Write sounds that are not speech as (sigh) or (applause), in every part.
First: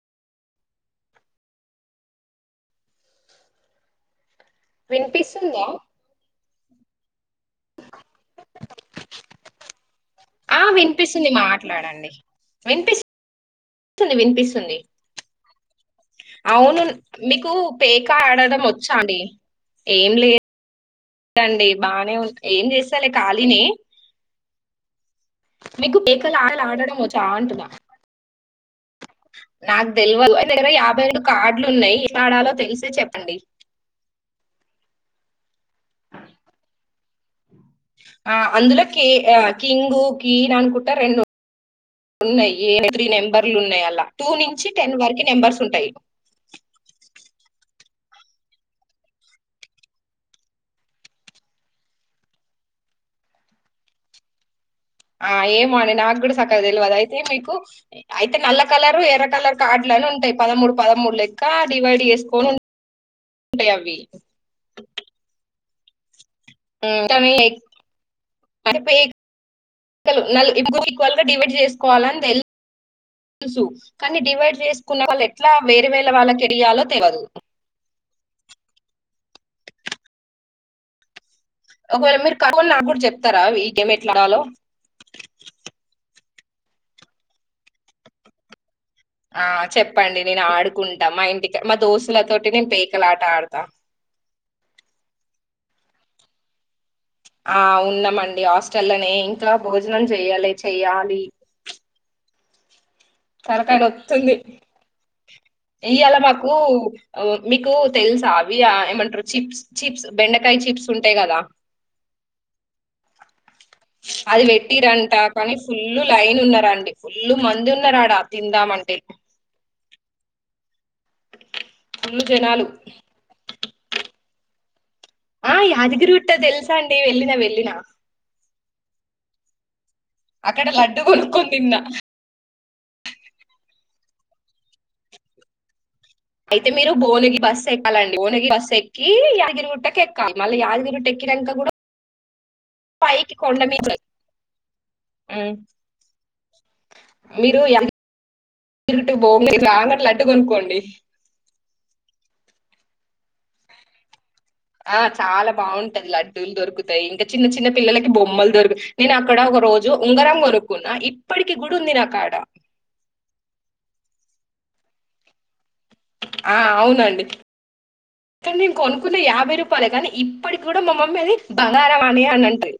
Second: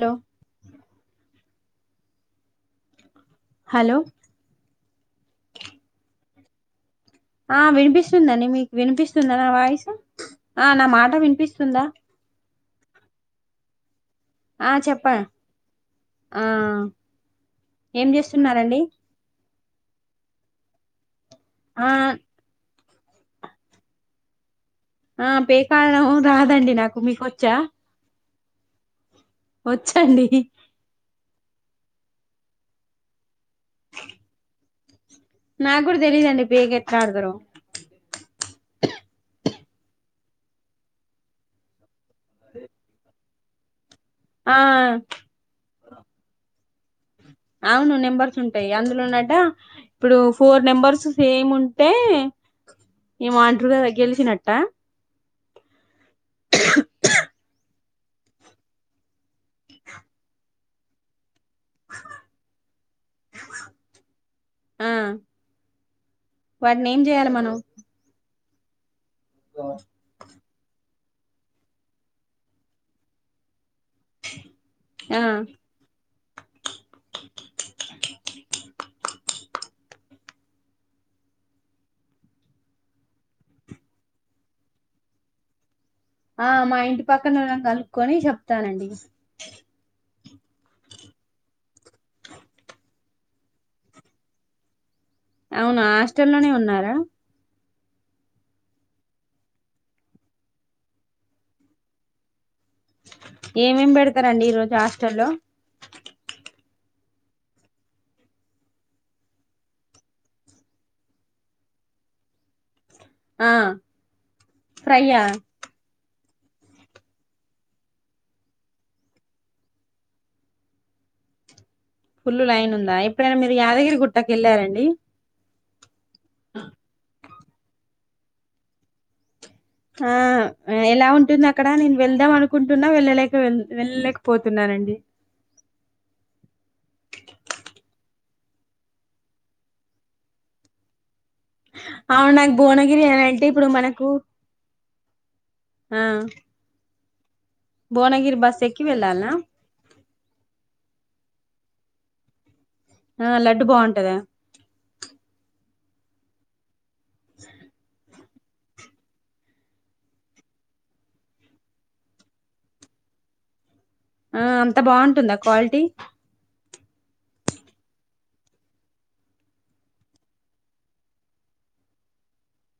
Hello hello వినిపిస్తుందా ఆ వినిపిస్తుందండి మీకు వినిపిస్తుందా నా వాయిసు ఆ వినిపిస్తుంది మాట్లాడండి వెన్పిస్ పిస్తుంది ఆ వినిపిస్తుంది చెప్ప ఆ అవును మీకు ఏం పేకా ఆడడం చేస్తున్నారండి వచ్చాండి ఏం లే రండి ఆ బానే ఏం చేస్త సరె కాలినే ఆ పేకాడడం రాదండి ఆడడం నాకు వచ్చా మీకొచ్చా నాగ్ వచ్చండి తెల్వదు అయితే కార్డులు ఉన్నాయి ఎట్ల ఆడాలో తెలిస్తె చెప్పండి. నాకు కూడా తెలీదండి పేక ఎట్లా ఆడతారో కింగు కీను అనుకుంట రెండు ఉన్నాయ్ ఏ (unintelligible) నెంబర్ (unintelligible) ఉన్నాయి అలా టూ ఆ నుంచి టెన్ వరకు నెంబర్స్ ఉంటాయి. అవును నెంబర్స్ ఉంటాయి అందులోన్నట ఇప్పుడు ఫోర్ నెంబర్స్ సేమ్ ఉంటే ఏమో అంట్రుగా గెలిచినట్ట ఆ ఏమె అండి నాక్ కూడ సక్కగ తెల్వదు అయితే మీకు అయితే నల్ల కలరు ఎర్ర కలర్ కార్డ్లని ఉంటాయి పదమూడు పదమూడు లే క్కా డివైడ్ చెసుకొని ఉన్ ఉంటయవ్వి. ఆ వాటిని ఏం చేయాలే మనం కలిపై ముక్కలు నలుగురి ఈక్వల్ గా డివైడ్ చేసుకోవాలని తెలుసు కానీ డివైడ్ చేసుకున్న ఆ వాళ్ళ ఎట్లా వేర్ వేళ వాళ్ళకి తెలియాలో తెల్వదు ఒకవేళ మీరు కనుకొని నాకు కూడా చెప్తారా ఈ గేం ఎట్లాడాలో ఆ మా ఇంటి పక్కనోళ్లని కనుక్కొని చెప్తానండి. ఆ చెప్పండి నేను ఆడుకుంటా మా ఇంటికి మా దోస్తులతోటి నేను పేకలాట ఆడతా అవునా హాస్టల్లోనే ఉన్నారా ఆ ఉన్నామండి హాస్టల్లనే ఇంకా భోజనం చేయ్యలే చెయ్యాలి. తలకాయ ఏమేమి నొత్తుంది. పెడతారండి ఈ రోజు హాస్టల్లో ఈయ్యలా మాకు ఓ మీకు తెలుసా అవి ఆ ఏమంటారు చిప్స్ చిప్స్ బెండకాయ చిప్స్ ఉంటాయి కదా ఆ అది పెట్టిరంటా ఫ్రైయా కానీ ఫుల్ లైన్ ఉన్నార అండి ఫుల్లు మంది ఉన్నారట్ ట తిందామంటే ఫుల్ ఫుల్లు జనాలు లైన్ ఉందా ఎప్పుడైనా మీరు యాదగిరి గుట్ ట్టకేళ్ళారండి. ఆ యాదగిరి గుట్ట తెలుసండి వెళ్లిన వెళ్లిన ఆ అక్కడ లడ్డు ఎలా ఉంటుంది కొనుక్కొని అక్కడ తిన్నా నేను వెళ్దాం అనుకుంటున్నా వెళ్ళలేక వెల్ వెళ్ళలేక పోతున్నానండి. అయితే మీరు భోనగి బస్సు ఎక్కాలండి భోనగి బస్సు ఎక్కి యాదగిరిగుట్టకేక్కాలి మళ్ళీ యాదగిరిగుట్ట ఎక్కినంక కూడా అవున బోనగిరి అని పైకి అంటే కొండ ఇప్పుడు మీద మనకు ఉమ్, ఆ మీరు భువనగిరి బస్ ఎక్కి యాదగిరిగుట్ట వెళ్ళాలనా పొంగనే లడ్డు కొనుక్కోండి ఆ లడ్డు బాగుంటదా ఆ చాలా బాగుంటది లడ్డూ దొరుకు టాయి ఇంకా చిన్న చిన్న పిల్లలకి బో బోమ్మల్ దొరుకు నేను అక్కడ ఒక రోజు ఉంగరం కొనుక్కున్నా. ఇప్పటికి కూడ ఉంది. నాకాడ ఆ అంత బాగుంటుందా క్వాలిటీ. ఆ అవునండి కానీ నేను కొనుక్కుంది. యాభై రూపాయలే కానీ ఇప్పటికి కూడా మా మమ్మీ అది బంగారమే అని అంటది.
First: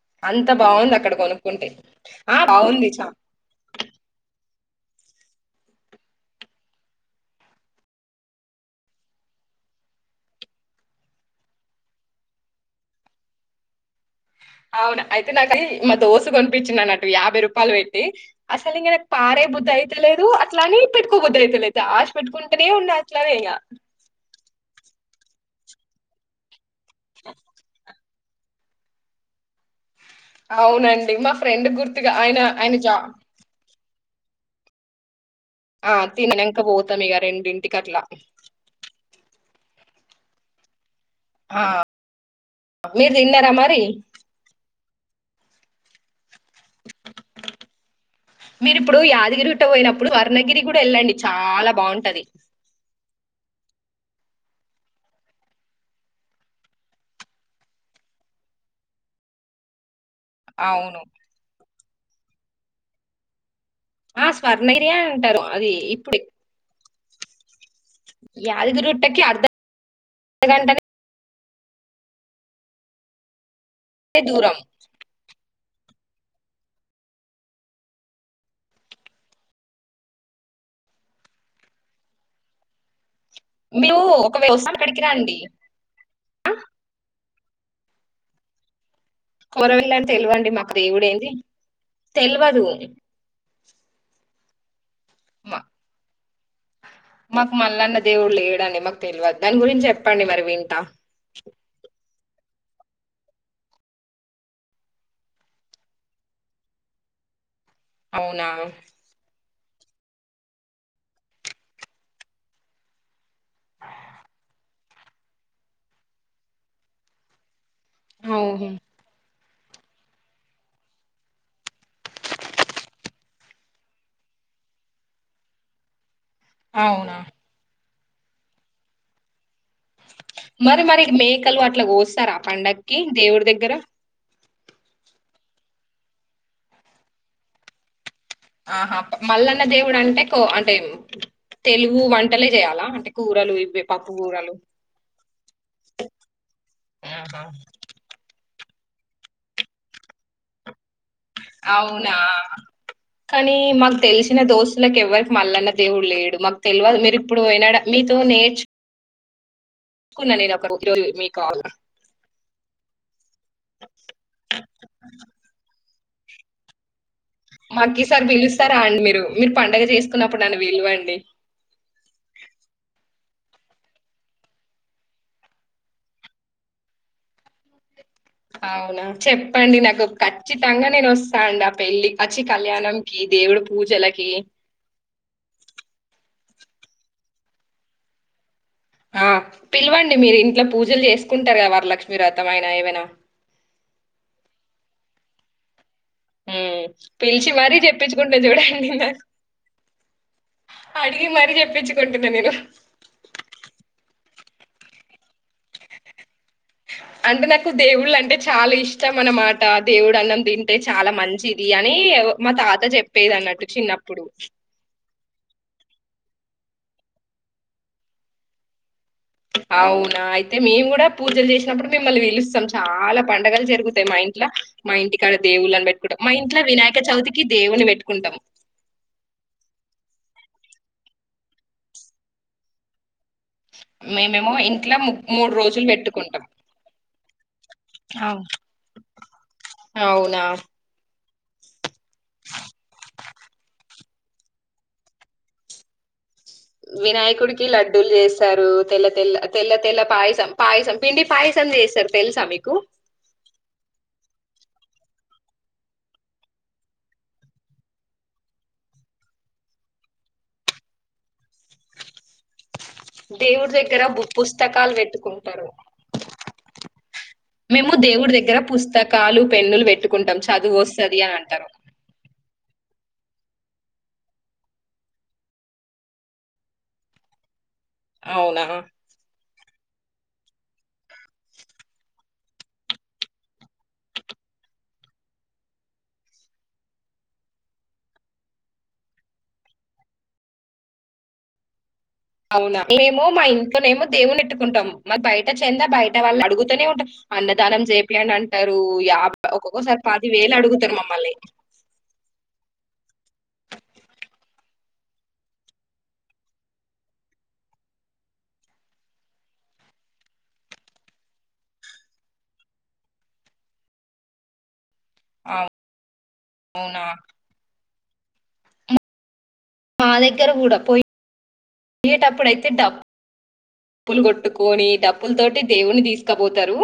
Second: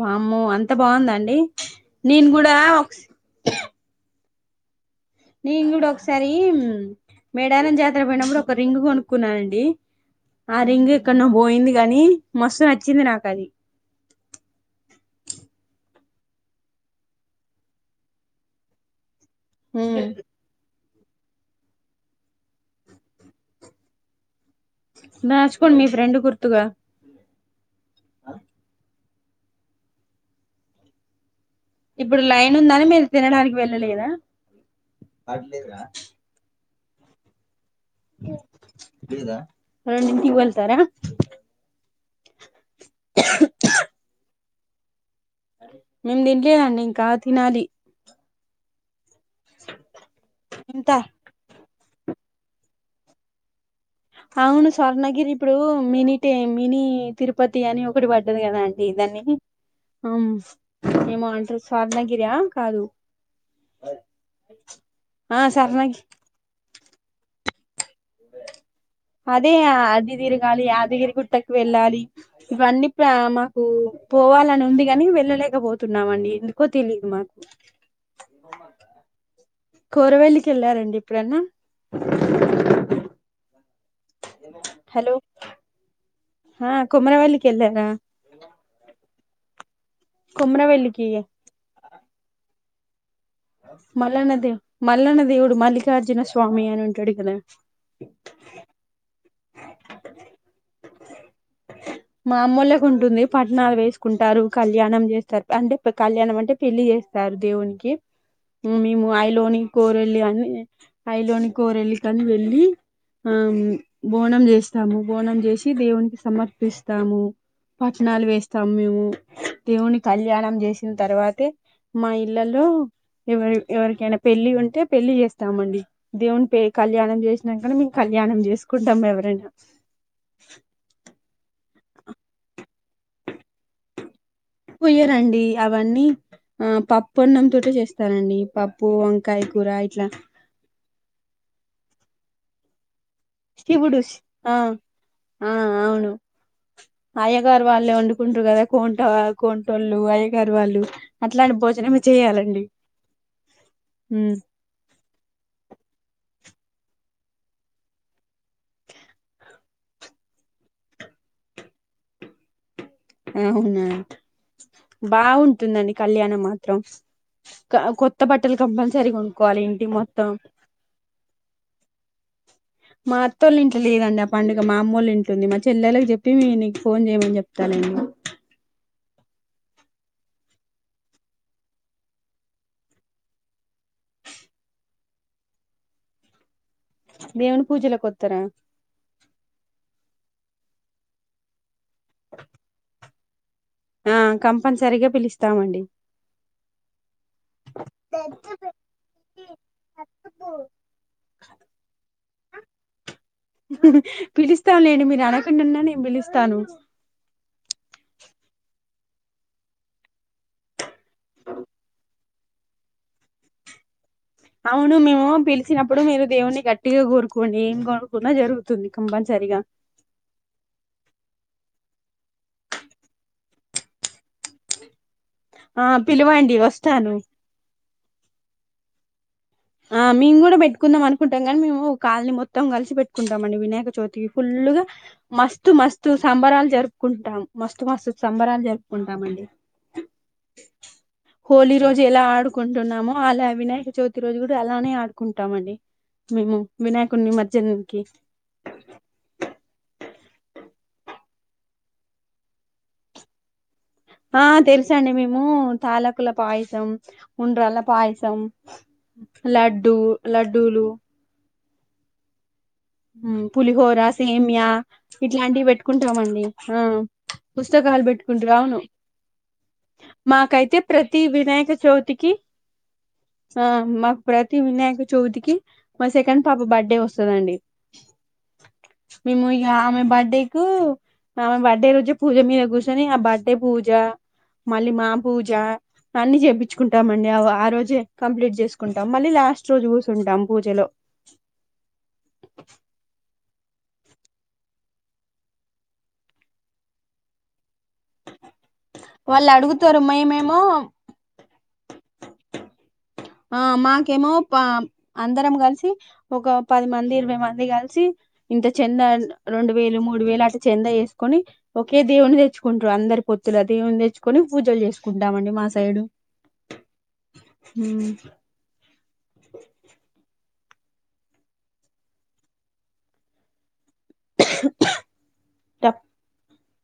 వామ్మో అంత బావుంది అక్కడ బాగుందండి కొనుక్కుంటే. నేను ఆ కూడా బావుంది చా ఒకసా నేను కూడా ఒకసారి మేడారం జాతర పోయినప్పుడు, ఒక రింగ్ కొనుక్కున్నానండి. ఆ రింగ్ ఎక్కన్నో పోయింది. కాని మస్తు నచ్చింది నాకు అది. అవునా అయితే నాక అది మా దోస్తు కొనిపించిన్నట్టు యాభై రూపాయలు పెట్టి అసలు ఇంక నాక్ పారేబుద్ధి అయితలేదు. అట్లా అని పెట్టుకోబుద్ధి అయితలేదు. దాసి పెట్టుకుంటూనే ఉన్నా అట్లనే ఇంగ దాచుకోండి మీ ఫ్రెండ్ గుర్తుగా. స (inaudible) ఆ అవునండి మా ఫ్రెండ్ గుర్తుగా ఇప్పుడు ఆయన లైన్ ఆయన ఉందని జా మీరు తినడానికి వెల్ లేదా పడ్లేదరా ఇకపోతలే ఇగ రెండింటికి గట్లా రెండింటికి వెళ్తారా మీరు తిన్నారా మరి మేము తిన్లేదండి ఇంకా తినాలి. మీరిఇప్ ఇప్పుడు యాదగిరి గుట్ట పోయినప్పుడు స్వర్ణగిరి కూడా ఎంత వెళ్ళండి చాలా బాగుంటది. అవును స్వర్ణగిరి ఇప్పుడు మినీ టే మినీ తిరుపతి అని ఒకటి పడ్డది కదా అండి దాన్ని ఆమ్ అవును ఏమంటరు స్వర్ణగిరియా కాదు ఆ స్వర్ణగిరియే ఆ అంటరు అది స్వర్ణగి ఇప్పుడే యాదగిరిగుట్టకి అర్ధ అది దీర్గాళి గంటనే అదిగిరి గుట్ట వెళ్ళాలి ఇవన్నీ ప్రేమ దూరం పోవాలని ఉంది గాని వెళ్ళలేకపోతు తున్నామండి ఎందుకో తెలిదు మాకు కోరవెల్లికి వెళ్ళారండి ఎప్పుడన్నా మీరు ఒక వ్యవసాయం కడికి హలో రండి ఆ కిందనా కొరోళ్ళని తెలివండి మాకు దేవుడేంది తెలువదు మల్లనదే మల్లన దేవుడు మల్లికార్జున స్వామి అని ఉంటడు కదా మాకు మల్లన్న దేవుడు లేడండి మాకు తెలవదు దాని గురించి చెప్పండి మరి (inaudible) మా అమ్మోళ్ళకి ఉంటుంది పట్నాలు వేసుకుంటారు కళ్యాణం చేస్తారు అంటే పె కళ్యాణం అంటే పెళ్లి చేస్తారు దేవునికి ఇప్ అవునా మేము ఆయిలోని కోరెళ్ళి అని అయిలోని కోరేళ్లి కని వెళ్ళి ఆ బోనం చేస్తాము బోనం చేసి దేవునికి ఇస్ సమర్పిస్తాము పట్నాలు అవును. వేస్తాం మేము దేవుని కళ్యాణం చేసిన తర్వాతే మా ఇళ్లలో ఎవరి ఎవరికైనా పెళ్లి ఉంటే పెళ్లి చేస్తామండి దేవుని పే అవునా కళ్యాణం చేసినకనే కళ్యాణం చేసుకుంటాం ఎవరైనా అసలు అట్లా కోస్తరా పండకి దేవుడి దగ్గర కొయ్యరండి అవన్నీ ఆ పప్పన్నం తోటే చేస్ ఆహా మల్లన్న దేవుడు ఇట్లా అంటే కో అంటే తెలుగు వంటలే చేయాలా అంటే కూరలు ఇవి శివుడు పప్పు ష్ ఆ కూరలు ఆ అవును ఆహా అయ్యగారు వాళ్ళే వండుకుంట్రూ కదా కోంట కోంటోళ్ళు అయగారు వాళ్ళు అట్లాంటి భోజనమే చేయాలండి కనీ మాకు ఉమ్ తెలిసిన దోసులకు ఎవ్వరికి మల్లన్న దేవు లేడు మాకు తెల్వదు మీరు ఇప్పుడు పోయినాడా మీతో నేర్చ్ కున్నా నేను ఒక (unintelligible) రోజు మీ కాల్ ల బాగుంటుందని కళ్యాణం మాత్రం క మాకు కొత్త ఈసారి బట్టలు పీలుస్తారా అండి కంపల్సరీ మీరు మీరు కొనుక్కోవాలి పండగ ఇంటి మొత్తం చేసుకున్నప్పుడు అన్న విలువండి అత్తోలింట్ల లేదండి ఆ పండుగ మామ్మోలింట్లుంది మా చెల్లలకు చెప్పి మీ నీకు ఫోన్ చేయమని చెప్తా లెండి అవునా చెప్పండి నాకు ఖచ్చితంగా నేను వస్తాను అండి ఆ పెళ్ళి కచ్చి కళ్యాణంకి దేవుడు పూజలకి దేవుని పూజలకొతరా ఆ పిలవండి మీరు ఇంట్లో పూజలు చేసుకుంటారు కదా వరల క్ష్మీవ్రతమయినా ఏవైనా ఆ కంపల్సరీగా పిలుస్తామండి ఊ పిలిచి మరీ చెప్పించుకుంట నేన్ చూడండి నా అడిగి మరీ చెప్పించుకుంటున్న నేను పిలిస్తాం లేండి మీరు అడగకుండ ఉన్నా నేను పిలుస్తాను అంటే నాకు దేవుళ్ళ అంటే చాలా ఇష్టం అనమాట దేవుడు అన్నం తింటే చాలా మంచిది అని ఏవో మా తాత చెప్పేది అన్నట్టు చిన్నప్ అవును మేవూ పిలిచినప్పుడు మీరు దేవుని గట్టిగా కోరుకోని ఏం కోరుకున జరుగుతుంది కంపల్సరీగా అవునా అయితే మేము గూడా పూజలు చేసినప్పుడు మిమ్మల్ని విలుస్తం చాలా పండగలు జరుగుతయి మా ఇంట్లో మా ఇంటికి ఇక్కడ ఆ దేవుళ్ళని పెట్టుకుంటాం మా పిలవండి ఇంట్లో వినాయక వస్తాను చవితికి దేవుని పెట్టుకుంటాం ఆ మేము గూడ పెట్టుకుందాం అనుకుంటాం కానీ మేము కాల్ని మొత్తం కలిసి పెట్ం కుంటామండి వినాయక చవితికి మేమేమో ఫుల్గా ఇంట్ల ము మస్తు రోజులు మస్తు బెట్టుకుంటాం. సంబరాలు జరుపుకుంటాం మస్తు మస్తు అవును. సంబరాలు జరుపుకుంటామండి అవునా! హోలీ రోజు ఎలా ఆడుకుంటున్నాము అలా వినాయక చవితి రోజు కూడా అలానే ఆడుకుంటామండి మేము వినాయకుడి వినాయకుడికి నిమజ్జనానికి లడ్డూలు చేస్తారు తెల్ల తెల్ల తెల్ల తెల్ల పాయసం పాయసం పిండి పాయసం చేస్తరు తెలుసా మీకు ఆ తెలుసండి మేము తాలకుల పాయసం ఉండ్రాల్ల పాయసం లడ్డూ లడ్డూలు మ్ దేవుడి పులిహోర దగ్గర బు సేమ్య పుస్తకాలు ఇట్లాంటివి పెట్టుకుంటారు పెట్టుకుంటామండి ఆ మేము పుస్తకాలు దేవుడి పెట్టుకుంట్రు దగ్గర అవును పుస్తకాలు పెన్నులు పెట్టుకుంటాం చదువు మాకైతే వస్తది ప్రతి అని అంటారు వినాయక చవితికి ఆ మాకు ప్రతి వినాయక చవితికి మా సెకండ్ పాప బర్త్డే ఒస్తదండి అవునా ఆమె బర్డే కు ఆమె బర్డే రోజు పూజ మీద కూర్చొని ఆ బర్త్డే పూజ మళ్ళీ మా పూజ అన్నీ చేపించుకుంటామండి ఆ రోజే కంప్లీట్ చేసుకుంటాం మళ్ళీ లాస్ట్ రోజు కూర్చుంటాం పూజలో అవునా మేమో మా ఇంట్లోనేమో దేవునిట్టుకుంటం మరి బయట చెందా బయట వాళ్ళు అడుగుతూనే ఉంటారు అన్నదానం చేపియండి అంట రూ యా వాళ్ళు అడుగుతారు ఒక్కొక్కసారి పది వేలు మేమేమో అడుగుతరు మమ్మల్ని ఆ మాకేమో బ అందరం కలిసి ఒక పది మంది ఇరవై మంది కలిసి ఇంత చెంద రెండు వేలు మూడు వేలు అటు చెంద వేసుకొని ఒకే దేవుని తెచ్చుకుంటారు అందరి పొత్తుల దేవుని తెచ్చుకొని పూజలు చేసుకుంట టామండి మా సైడు అవునా మాదే తేరా కూడా పోయి. వెళ్లేటప్పుడు అయితే డప్ డప్పులు కొట్టుకొని డప్పుల తోటి దేవుని రప్- తీసుకపోతు. ఉంటారు.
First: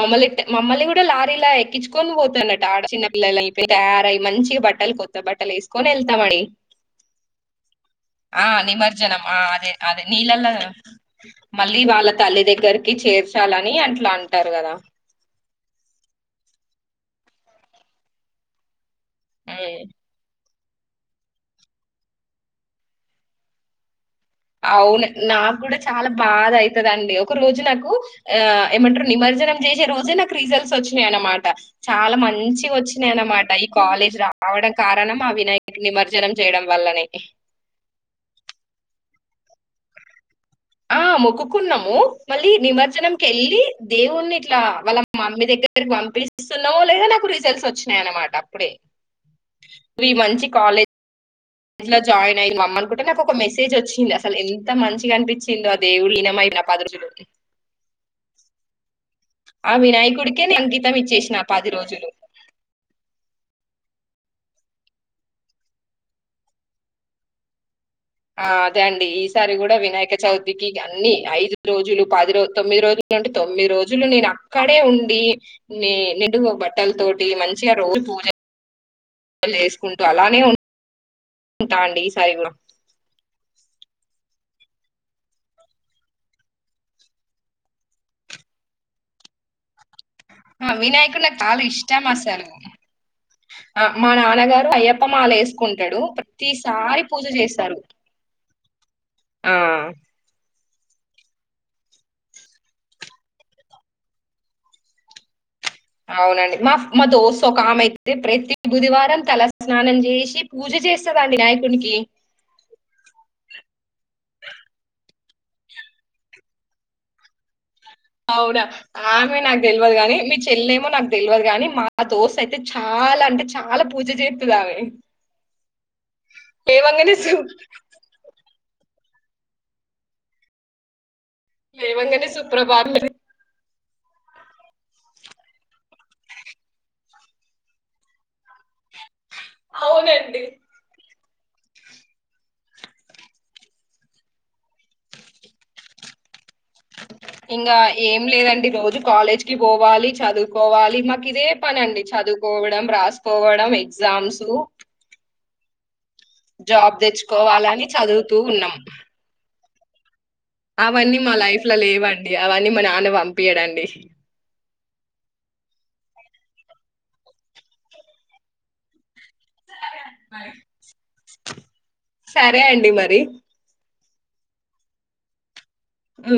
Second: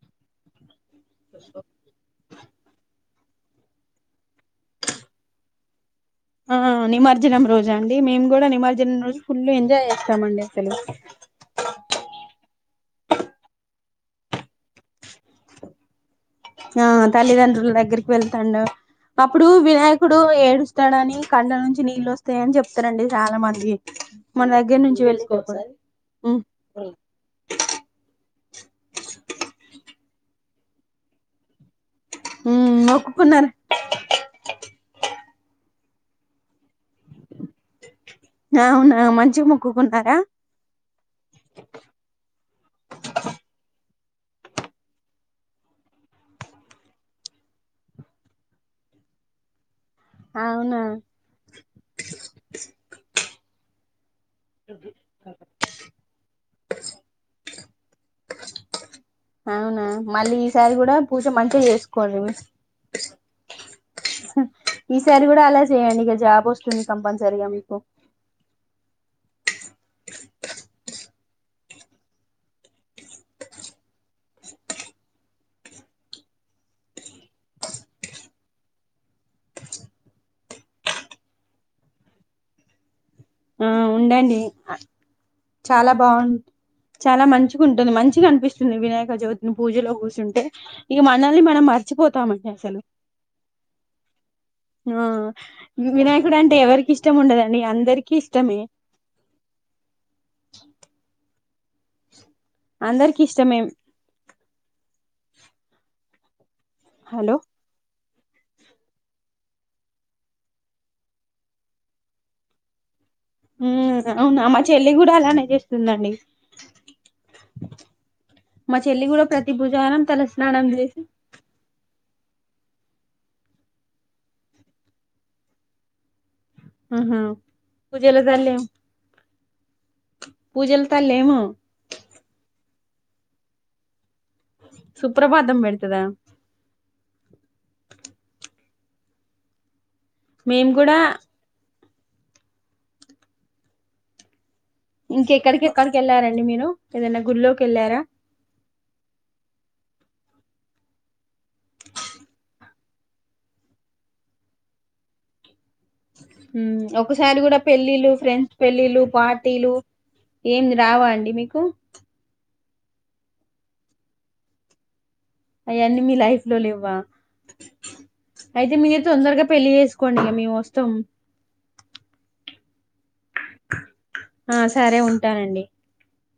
మమ్ల్ మమ్మల్ని గు లారీలా ఎకిచ్చుకొ పోతుందట. ఆడ చిన్న పిల్లలు అయితే తయారై మంచిగ బట్టలు కొత్త బట్టలు ఏసుకొని వెళ్ళు. ఆ నిమజ్జనం రోజు అండి. మేము గూడా నిమజ్జనం రోజు ఆ ఫుల్ అదే ఎంజాయ్ అదే చేస్తామండి నీలల్ల అసలు మళ్ళీ వాళ్ళ తల్లి దగ్గరికి చేర్చాలని. నే అట్లా అంటారు. కదా ఆ తల్లిదండ్రుల దగ్గరికి వెళ్తున్నా అప్పుడు ఉమ్, వినాయకుడు ఏడుస్ తడని కళ్ళు నుంచి నీళ్ళు వస్తాయని చెప్తారండి. చాలా మంది. మన దగ్గర నుంచి అవును నాకు వెళ్ళిపోకుండా కూడా చాలా ఉమ్ బాధ అయితదండి. ఒక రోజు నాకు ఆ ఏమంటారు. నిమజ్జనం చేసే రోజే నాకు రీజల్ట్స్ వచ్చినాయి. అన్నమాట చాలా మంచి ఉమ్ వచ్చినాయి. అన్నమాట మొక్కుకున్నారు ఈ కాలేజ్ రావడం కారణం మా వినాయకుడు నిమర్జనం చేయడం వల్లనే అవునా మంచిగ మొక్కుకున్నారా ఆ! మొక్కుకున్నాము. దేవుణ్ణి ఇట్లా వాళ్ళ మమ్మీ దగ్గరకి పంపిస్తున్నావో లేదా నాకు రిజల్ట్స్ వచ్చినాయ అన్నమాట అప్పుడే. వీ మంచి అవునా కాలేజ్ మెసేజ్ వచ్చిందా అస్ అసలు ఎంత మంచిగా అనిపించిందో ఆ దేవుడు. (unintelligible) ఆ అవునా మళ్ళీ వినాయకుడికే ఈసారి కూడా అంకితం పూజ ఇచ్చేసినా ఆ మంచిగా పది రోజులు చేసుకోండి మీ- ఈసారి కూడా అలా చేయండి. ఇక జాబ్ వస్తుంది. కంపల్సరిగా మీకు. ఆ అదే అండి ఈసారి కూడా వినాయక చవితికి అన్ని ఐదు రోజులు పది రోజు తొమ్మిది రోజులు నుండి తొమ్మిది రోజులు నేను అక్కడే ఉండి నే నిండుగు బట్టల తోటి మంచిగా రోజు పూజ ఏసుకుంటూ అలానే ఉ ఉంటా అండి ఈసారి కూడా ఆ ఉండండి చాలా బాగు చాలా మంచిగా ఉంటుంది మంచిగా అనిపిస్తుంది వినాయక చవితిని పూజలో కూర్చ ే ఆ ఇ వినాయకుడు నాకు మనల్ని మనం చాలా ఇష్టం మర్చిపోతామండి అసలు ఆ మా నాన్నగారు అయ్యప్ప మాల వేసుకుంటాడు వినాయకుడు అంటే ఎవరికి ప్రతిసారి ఇష్టం పూజ ఉండదండి చేస్తారు అందరికి ని ఆ అందరికి ఇష్టమేం అవునండి మా మ దోస్త్ ఒకామె ఐతే తే ప్రతి బుధవారం తల స్నానం చేసి పూజ చేస్తదండి వినాయకునికి హ్మ్మ్ అవునా మా చెల్లి కూడా అలానే చేస్తుందండి అవునా మా చెల్లి కూడా ఆమె ప్రతి నాకు తెలియదు భుజానం కాగానీ మీ తలస్నానం చెల్లెమో చేసి నాకు తెలియదు కాని మా ఆ దోస్త్ అయితే చాలా అంటే చాలా పూజ జేత్తది అమే హాహా పూజల తల్లి పూజల తల్లి ఏమో లేవంగానే సుప్రభాతం క సుప్రభాతం పెడతదా అవునండి మేం కూడా ఇంక ఎక్కడికి ఎక్కడికి వెళ్లార ఇంకా ఏం లేదండి రోజు కాలేజ్ కి పోవాలి చదువుకోవాలి మాకు ఇదే పని అండి చదువుకోవడం రాసుకోవడం ఎగ్జామ్స్ సు ఉ ఒకసారి కూడా తెచ్చుకోవాలని పెళ్లిళ్లు చదువుతూ ఫ్రెండ్స్ ఉన్నాం పెళ్లిళ్లు పార్టీలు ఏం రావా అవన్నీ అండి మా మీకు లైఫ్ లో లేవండి అవన్నీ మా నాన్న పంపియ్యడు అండి అవన్నీ మీ లైఫ్ లేవా అయితే మీర తొందరగా పెళ్లి చేసుకోండి మేము వస్తాం సరే అండి మరి ఆ సరే ఉంటానండి హు